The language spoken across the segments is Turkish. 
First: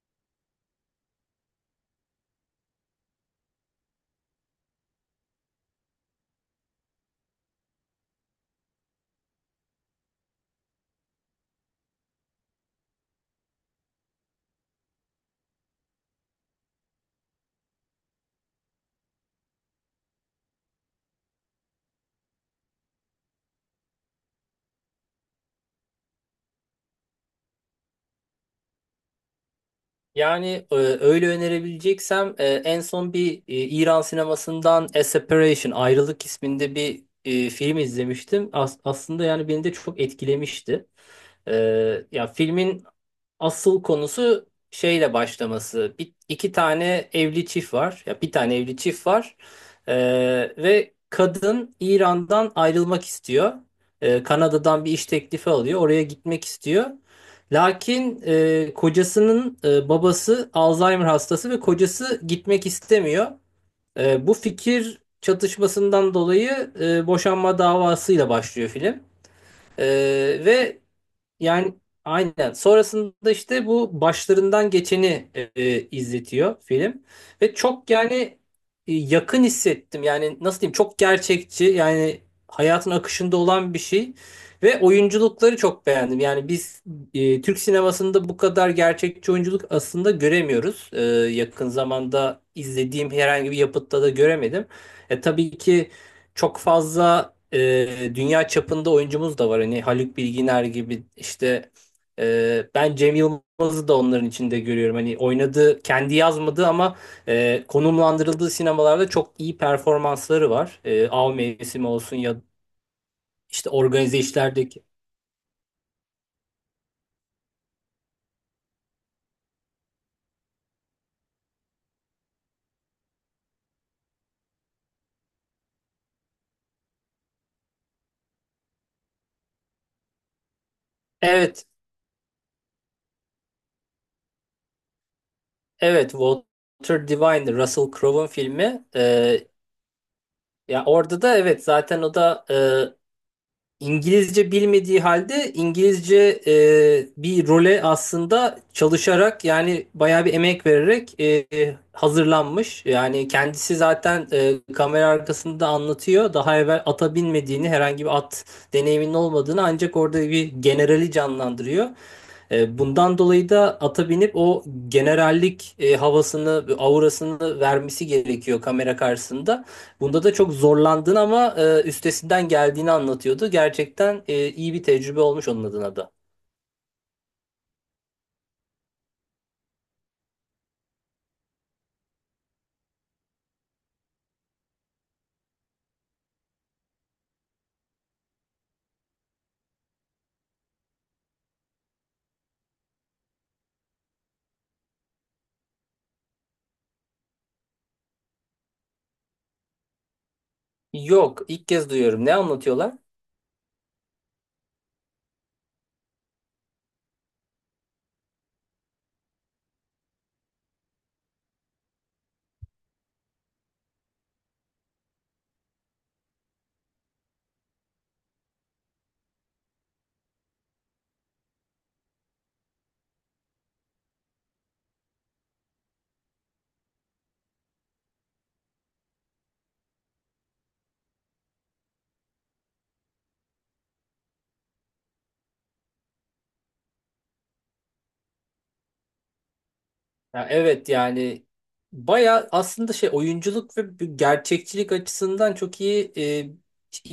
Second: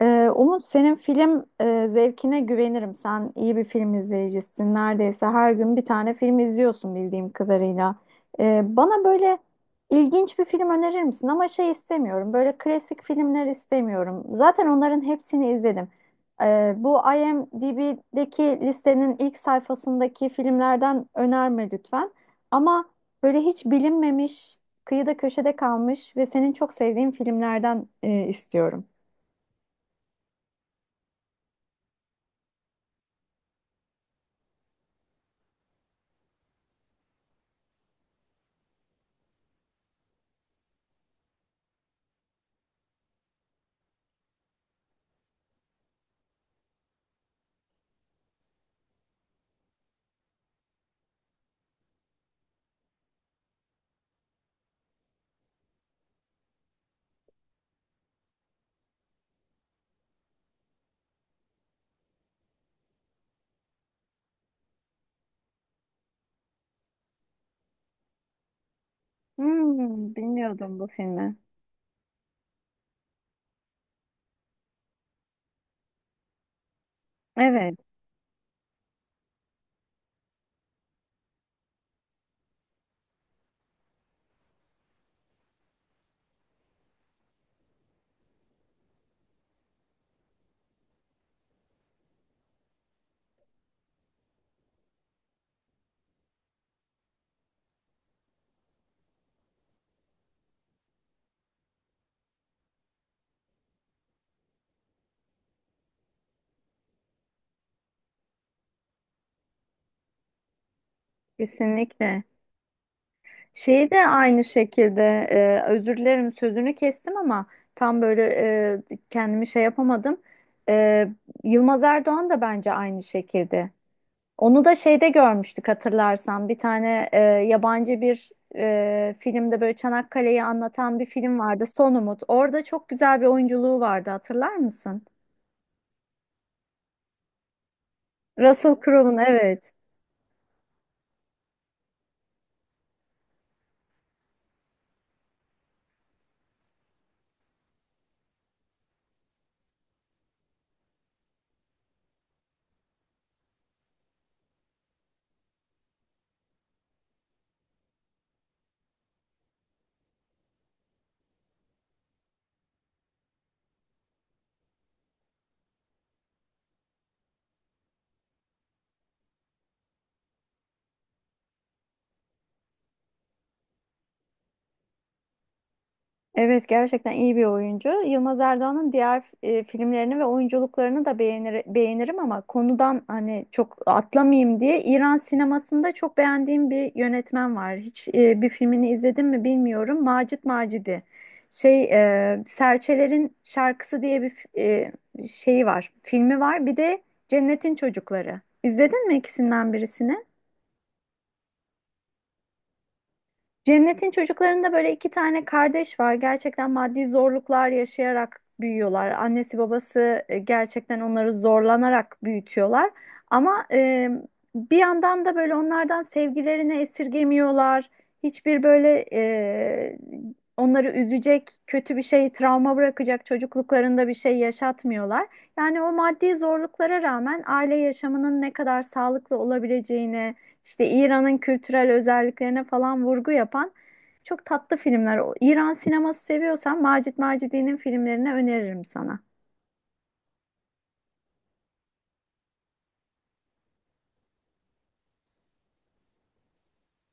Umut, senin film zevkine güvenirim. Sen iyi bir film izleyicisin. Neredeyse her gün bir tane film izliyorsun bildiğim kadarıyla. Bana böyle ilginç bir film önerir misin? Ama şey istemiyorum. Böyle klasik filmler istemiyorum. Zaten onların hepsini izledim. Bu IMDb'deki listenin ilk sayfasındaki filmlerden önerme lütfen. Ama böyle hiç bilinmemiş, kıyıda köşede kalmış ve senin çok sevdiğin filmlerden istiyorum. Yani öyle önerebileceksem en son bir İran sinemasından A Separation Ayrılık isminde bir film izlemiştim. Aslında yani beni de çok etkilemişti. E, Ya filmin asıl konusu şeyle başlaması. İki tane evli çift var. Ya bir tane evli çift var. Ee, Ve kadın İran'dan ayrılmak istiyor. Kanada'dan bir iş teklifi alıyor. Oraya gitmek istiyor. Lakin kocasının babası Alzheimer hastası ve kocası gitmek istemiyor. Bu fikir çatışmasından dolayı boşanma davasıyla başlıyor film. E, Hmm, bilmiyordum Ve bu filmi. yani aynen. Sonrasında işte bu başlarından geçeni izletiyor film. Ve Evet, çok yani yakın hissettim. Yani nasıl diyeyim çok gerçekçi yani hayatın akışında olan bir şey. Ve oyunculukları çok beğendim. Yani biz Türk sinemasında bu kadar gerçekçi oyunculuk aslında göremiyoruz. Yakın zamanda izlediğim herhangi bir yapıtta da göremedim. Tabii ki çok fazla dünya çapında oyuncumuz da var. Hani Haluk Bilginer gibi işte ben Cem Yılmaz'ı da onların içinde görüyorum. Hani oynadığı, kendi yazmadığı ama konumlandırıldığı sinemalarda çok iyi performansları var. Av Mevsimi olsun kesinlikle. ya işte Şeyi de organize aynı işlerdeki. şekilde, özür dilerim sözünü kestim ama tam böyle kendimi şey yapamadım. E, Yılmaz Erdoğan da bence aynı şekilde. Onu da şeyde görmüştük, hatırlarsan. Bir tane yabancı bir filmde böyle Çanakkale'yi anlatan bir film vardı. Evet, Son Umut. Orada çok güzel bir oyunculuğu vardı, hatırlar mısın? evet Walter Divine, Russell Crowe'un Russell filmi. Crowe'un, evet. Ya orada da evet zaten o da İngilizce bilmediği halde İngilizce bir role aslında çalışarak yani bayağı bir emek vererek hazırlanmış. Yani kendisi zaten kamera arkasında anlatıyor. Daha evvel ata binmediğini, herhangi bir at deneyiminin olmadığını ancak orada bir generali canlandırıyor. Bundan dolayı da ata binip o generallik havasını, aurasını vermesi gerekiyor kamera karşısında. Bunda da çok zorlandığını ama üstesinden geldiğini anlatıyordu. Gerçekten iyi bir tecrübe olmuş onun adına da. Evet, gerçekten iyi bir oyuncu. Yılmaz Erdoğan'ın diğer filmlerini ve oyunculuklarını da beğenirim, ama konudan hani çok atlamayayım diye, İran sinemasında çok beğendiğim bir yönetmen var. Hiç bir filmini izledim mi bilmiyorum. Macit Macidi. Serçelerin Şarkısı diye bir şeyi var. Filmi var. Bir de Cennetin Çocukları. İzledin mi ikisinden birisini? Yok, ilk kez duyuyorum. Ne anlatıyorlar? Cennet'in çocuklarında böyle iki tane kardeş var. Gerçekten maddi zorluklar yaşayarak büyüyorlar. Annesi babası gerçekten onları zorlanarak büyütüyorlar. Ama bir yandan da böyle onlardan sevgilerini esirgemiyorlar. Hiçbir böyle onları üzecek, kötü bir şey, travma bırakacak çocukluklarında bir şey yaşatmıyorlar. Yani o maddi zorluklara rağmen aile yaşamının ne kadar sağlıklı olabileceğini, işte İran'ın kültürel özelliklerine falan vurgu yapan çok tatlı filmler. İran sineması seviyorsan Macit Macidi'nin filmlerini öneririm sana. Ya evet yani baya aslında şey oyunculuk ve bir gerçekçilik açısından çok iyi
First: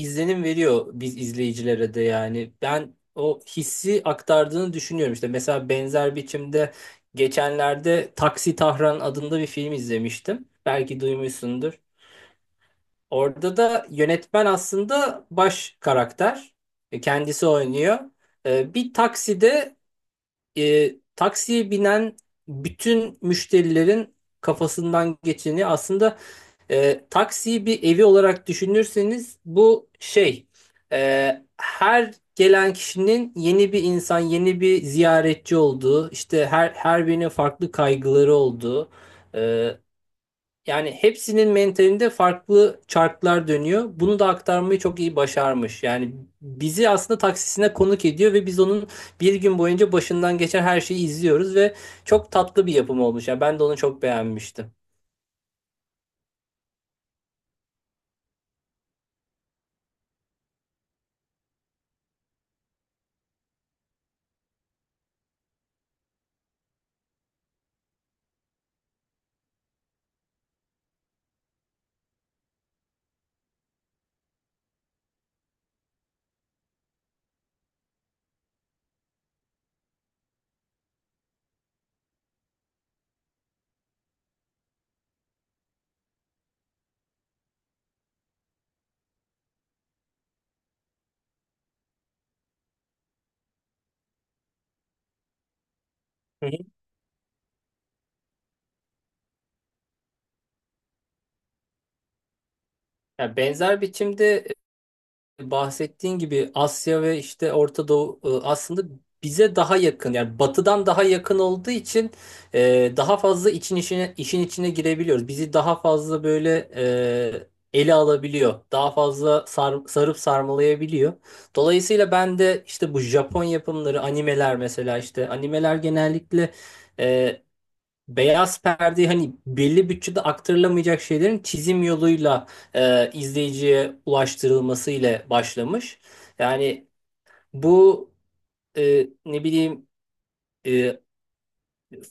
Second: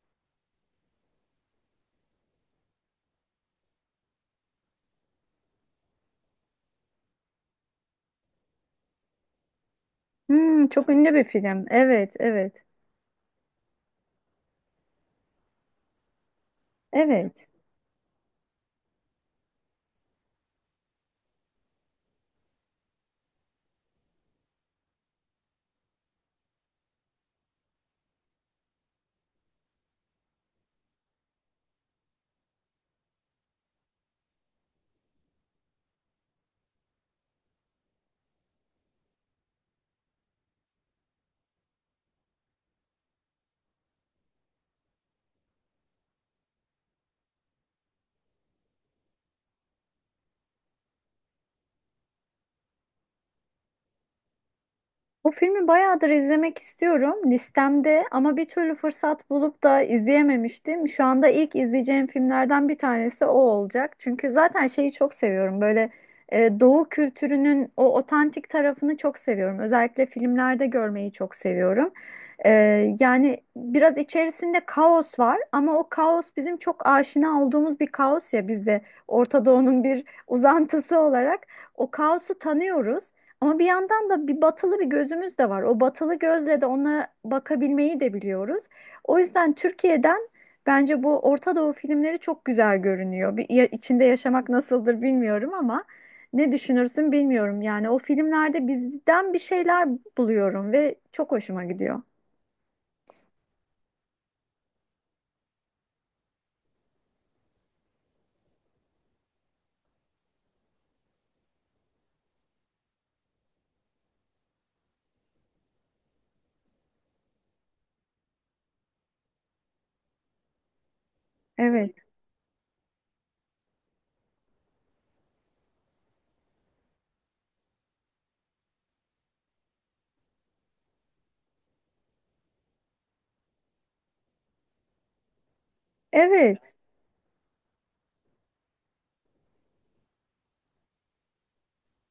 izlenim veriyor biz izleyicilere de yani. Ben o hissi aktardığını düşünüyorum işte. Mesela benzer biçimde geçenlerde Taksi Tahran adında bir film izlemiştim. Hmm, çok Belki ünlü bir film. duymuşsundur. Evet, evet, Orada da yönetmen aslında baş karakter. Kendisi evet. oynuyor. Bir takside taksiye binen bütün müşterilerin kafasından geçeni aslında taksiyi bir evi olarak düşünürseniz bu şey her gelen kişinin yeni bir insan, yeni bir ziyaretçi olduğu, işte her birinin farklı kaygıları olduğu e, yani hepsinin mentalinde farklı çarklar dönüyor. Bunu da aktarmayı çok iyi başarmış. Yani bizi aslında taksisine konuk ediyor ve biz onun bir gün boyunca başından geçen her şeyi izliyoruz ve çok tatlı bir yapım olmuş. Yani ben de onu çok beğenmiştim. Bu filmi bayağıdır izlemek istiyorum listemde ama bir türlü fırsat bulup da izleyememiştim. Şu anda ilk izleyeceğim filmlerden bir tanesi o olacak. Çünkü zaten şeyi çok seviyorum, böyle, Doğu kültürünün o otantik tarafını çok seviyorum. Özellikle filmlerde görmeyi çok seviyorum. Yani biraz içerisinde kaos var ama o kaos bizim çok aşina olduğumuz bir kaos, ya biz de Orta Doğu'nun bir uzantısı olarak o kaosu tanıyoruz. Ama bir yandan da bir batılı bir gözümüz de var. O batılı gözle de ona bakabilmeyi de biliyoruz. O yüzden Türkiye'den bence bu Orta Doğu filmleri çok güzel görünüyor. İçinde yaşamak nasıldır bilmiyorum ama Hı ne hı. düşünürsün bilmiyorum. Yani o filmlerde bizden bir şeyler buluyorum ve çok hoşuma gidiyor. Yani benzer biçimde bahsettiğin gibi Asya ve işte Orta Doğu aslında bize daha yakın yani batıdan daha yakın olduğu için daha fazla için işine, işin içine girebiliyoruz. Bizi daha fazla böyle ele alabiliyor. Daha fazla sarıp sarmalayabiliyor. Evet. Dolayısıyla ben de işte bu Japon yapımları, animeler mesela işte animeler genellikle e, beyaz perde hani belli bütçede aktarılamayacak şeylerin çizim yoluyla izleyiciye ulaştırılması ile başlamış. Evet. Yani bu ne bileyim e,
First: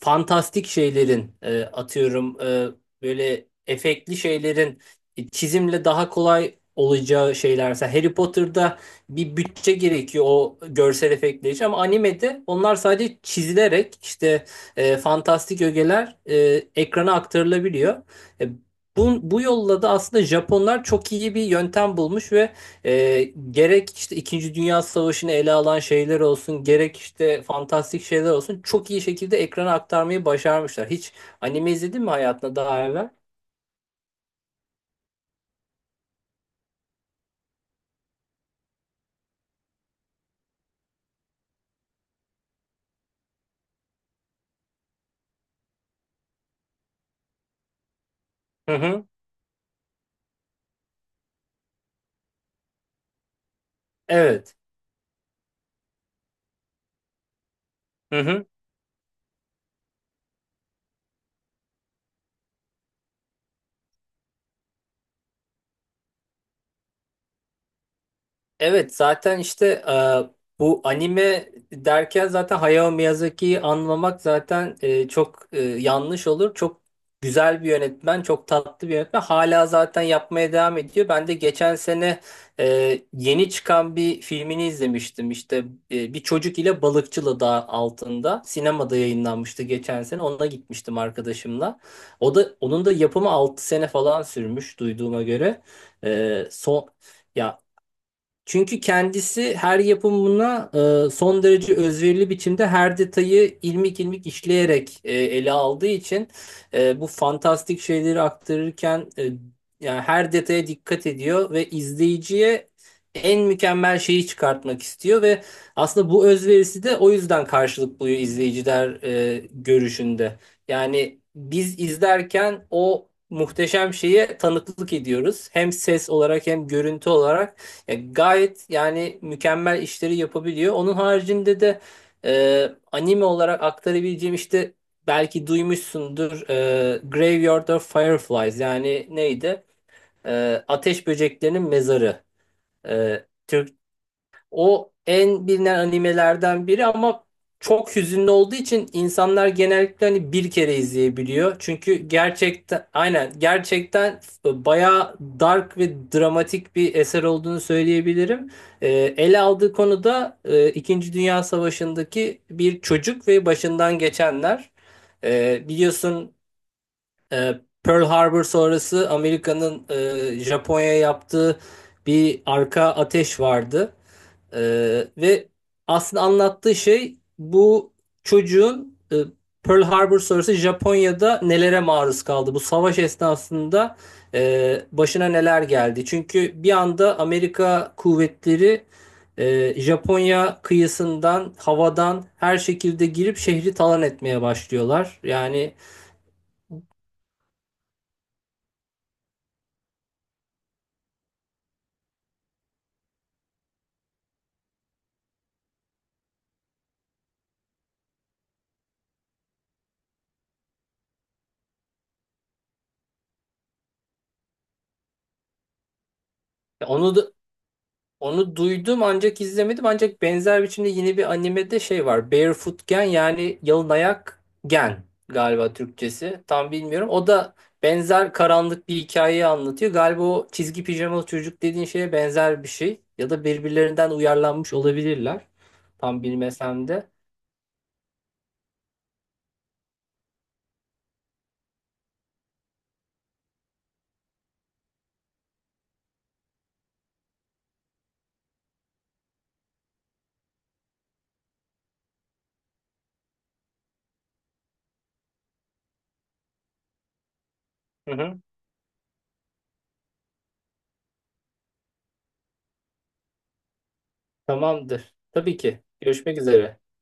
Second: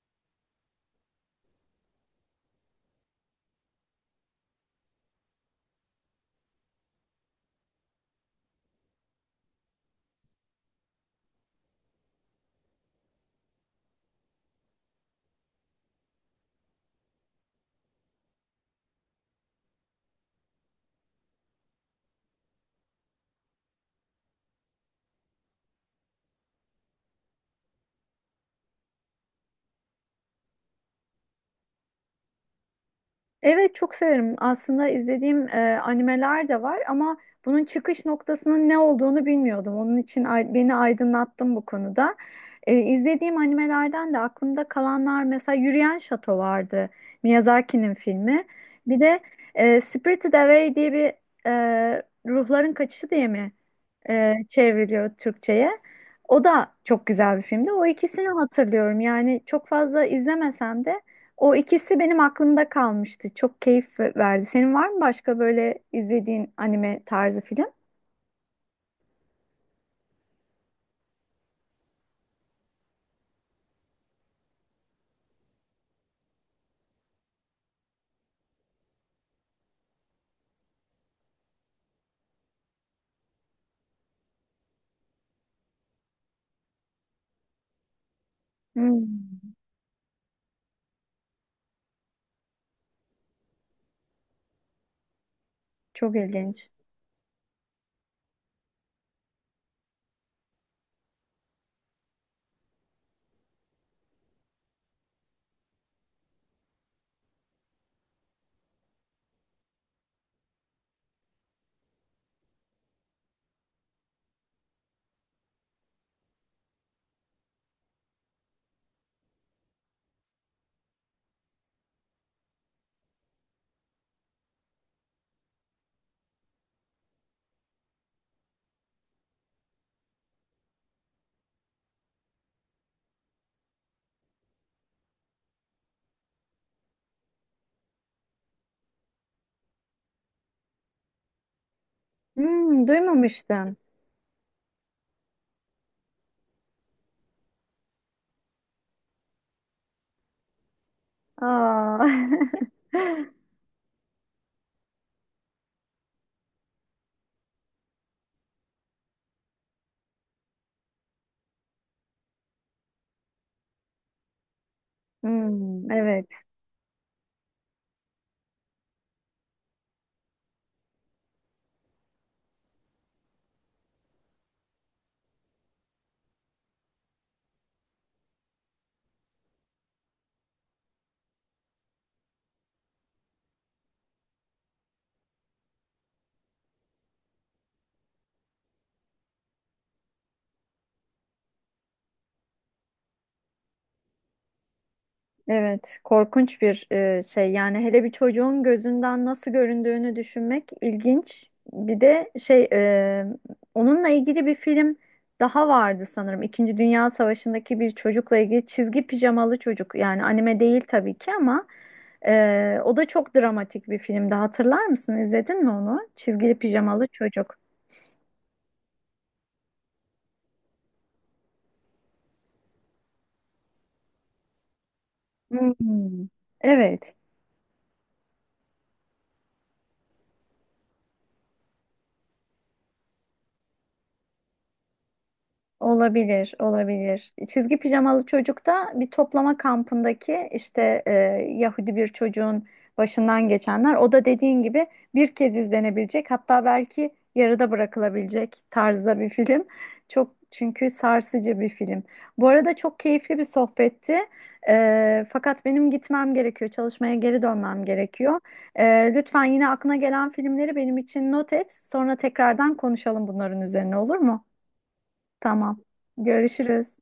fantastik şeylerin atıyorum böyle efektli şeylerin çizimle daha kolay olacağı şeylerse Harry Potter'da bir bütçe gerekiyor o görsel efektler için ama animede onlar sadece çizilerek işte fantastik ögeler ekrana aktarılabiliyor. E, bu yolla da aslında Japonlar çok iyi bir yöntem bulmuş ve e, gerek işte İkinci Dünya Savaşı'nı ele alan şeyler olsun, gerek işte fantastik şeyler olsun çok iyi şekilde ekrana aktarmayı başarmışlar. Hiç anime izledin mi hayatında daha evvel? Evet, çok severim. Aslında izlediğim animeler de var ama bunun çıkış noktasının ne olduğunu bilmiyordum. Onun için beni aydınlattın bu konuda. İzlediğim animelerden de aklımda kalanlar mesela Yürüyen Şato vardı. Miyazaki'nin filmi. Hı Bir hı. de Spirited Away diye bir, ruhların kaçışı diye mi Evet. çevriliyor Türkçe'ye. O da çok güzel bir filmdi. O Hı ikisini hı. hatırlıyorum. Yani çok fazla izlemesem de o ikisi benim aklımda kalmıştı. Çok keyif verdi. Senin var mı başka böyle izlediğin anime tarzı film? Evet zaten işte bu anime derken zaten Hayao Miyazaki'yi anlamak zaten çok yanlış olur. Çok güzel bir yönetmen, çok tatlı bir yönetmen. Hala zaten yapmaya devam ediyor. Ben de geçen sene yeni çıkan bir filmini izlemiştim. İşte bir çocuk ile balıkçılı dağ altında sinemada Hmm, yayınlanmıştı geçen sene. Ona gitmiştim arkadaşımla. O da onun da yapımı 6 sene falan sürmüş duyduğuma göre. çok ilginç. Son ya çünkü kendisi her yapımına son derece özverili biçimde her detayı ilmik ilmik işleyerek ele aldığı için bu fantastik şeyleri aktarırken yani her detaya dikkat ediyor ve izleyiciye en mükemmel şeyi çıkartmak istiyor ve aslında bu özverisi de o yüzden karşılık buluyor izleyiciler görüşünde. Yani biz izlerken o muhteşem şeye tanıklık ediyoruz. Hem ses olarak hem görüntü olarak. Gayet yani mükemmel işleri yapabiliyor. Onun haricinde de anime olarak aktarabileceğim işte belki duymuşsundur Graveyard of Fireflies yani neydi? Ateş Böceklerinin Mezarı. Hmm, E, duymamıştım. O en bilinen animelerden biri ama çok hüzünlü olduğu için insanlar genellikle hani bir kere izleyebiliyor. Çünkü Aa. gerçekten aynen gerçekten bayağı dark ve dramatik bir eser olduğunu söyleyebilirim. Ee, Ele aldığı konu da İkinci Dünya Savaşı'ndaki bir çocuk ve başından geçenler. Hmm, Biliyorsun evet, Pearl Harbor sonrası Amerika'nın Japonya'ya yaptığı bir arka ateş vardı. Ve aslında anlattığı şey bu çocuğun Pearl Harbor sonrası Japonya'da nelere maruz kaldı. Bu savaş esnasında başına neler geldi. Çünkü bir anda Amerika kuvvetleri Japonya kıyısından, havadan her şekilde girip şehri talan etmeye başlıyorlar. Yani evet. Korkunç bir şey. Yani hele bir çocuğun gözünden nasıl göründüğünü düşünmek ilginç. Bir de onunla ilgili bir film daha vardı sanırım. İkinci Dünya Savaşı'ndaki bir çocukla ilgili, çizgi pijamalı çocuk. Yani anime değil tabii ki ama o da çok dramatik bir filmdi. Hatırlar mısın? İzledin mi onu? Çizgili pijamalı onu da çocuk. Onu duydum ancak izlemedim. Ancak benzer biçimde yine bir animede şey var. Barefoot Gen yani yalın ayak gen galiba Hmm, Türkçesi. Tam bilmiyorum. evet. O da benzer karanlık bir hikayeyi anlatıyor. Galiba o çizgi pijamalı çocuk dediğin şeye benzer bir şey. Ya da birbirlerinden uyarlanmış olabilirler. Tam Olabilir, bilmesem de. olabilir. Çizgi pijamalı çocuk da bir toplama kampındaki işte Yahudi bir çocuğun başından geçenler. O da dediğin gibi bir kez izlenebilecek, hatta belki yarıda bırakılabilecek tarzda bir film. Çok, çünkü sarsıcı bir film. Bu arada çok keyifli bir sohbetti. Fakat benim gitmem gerekiyor, çalışmaya geri dönmem Hı gerekiyor. hı. E, Lütfen yine aklına gelen filmleri benim için not et. Sonra tekrardan konuşalım bunların üzerine, olur mu? Tamamdır. Tabii ki. Tamam. Görüşmek üzere. Görüşürüz.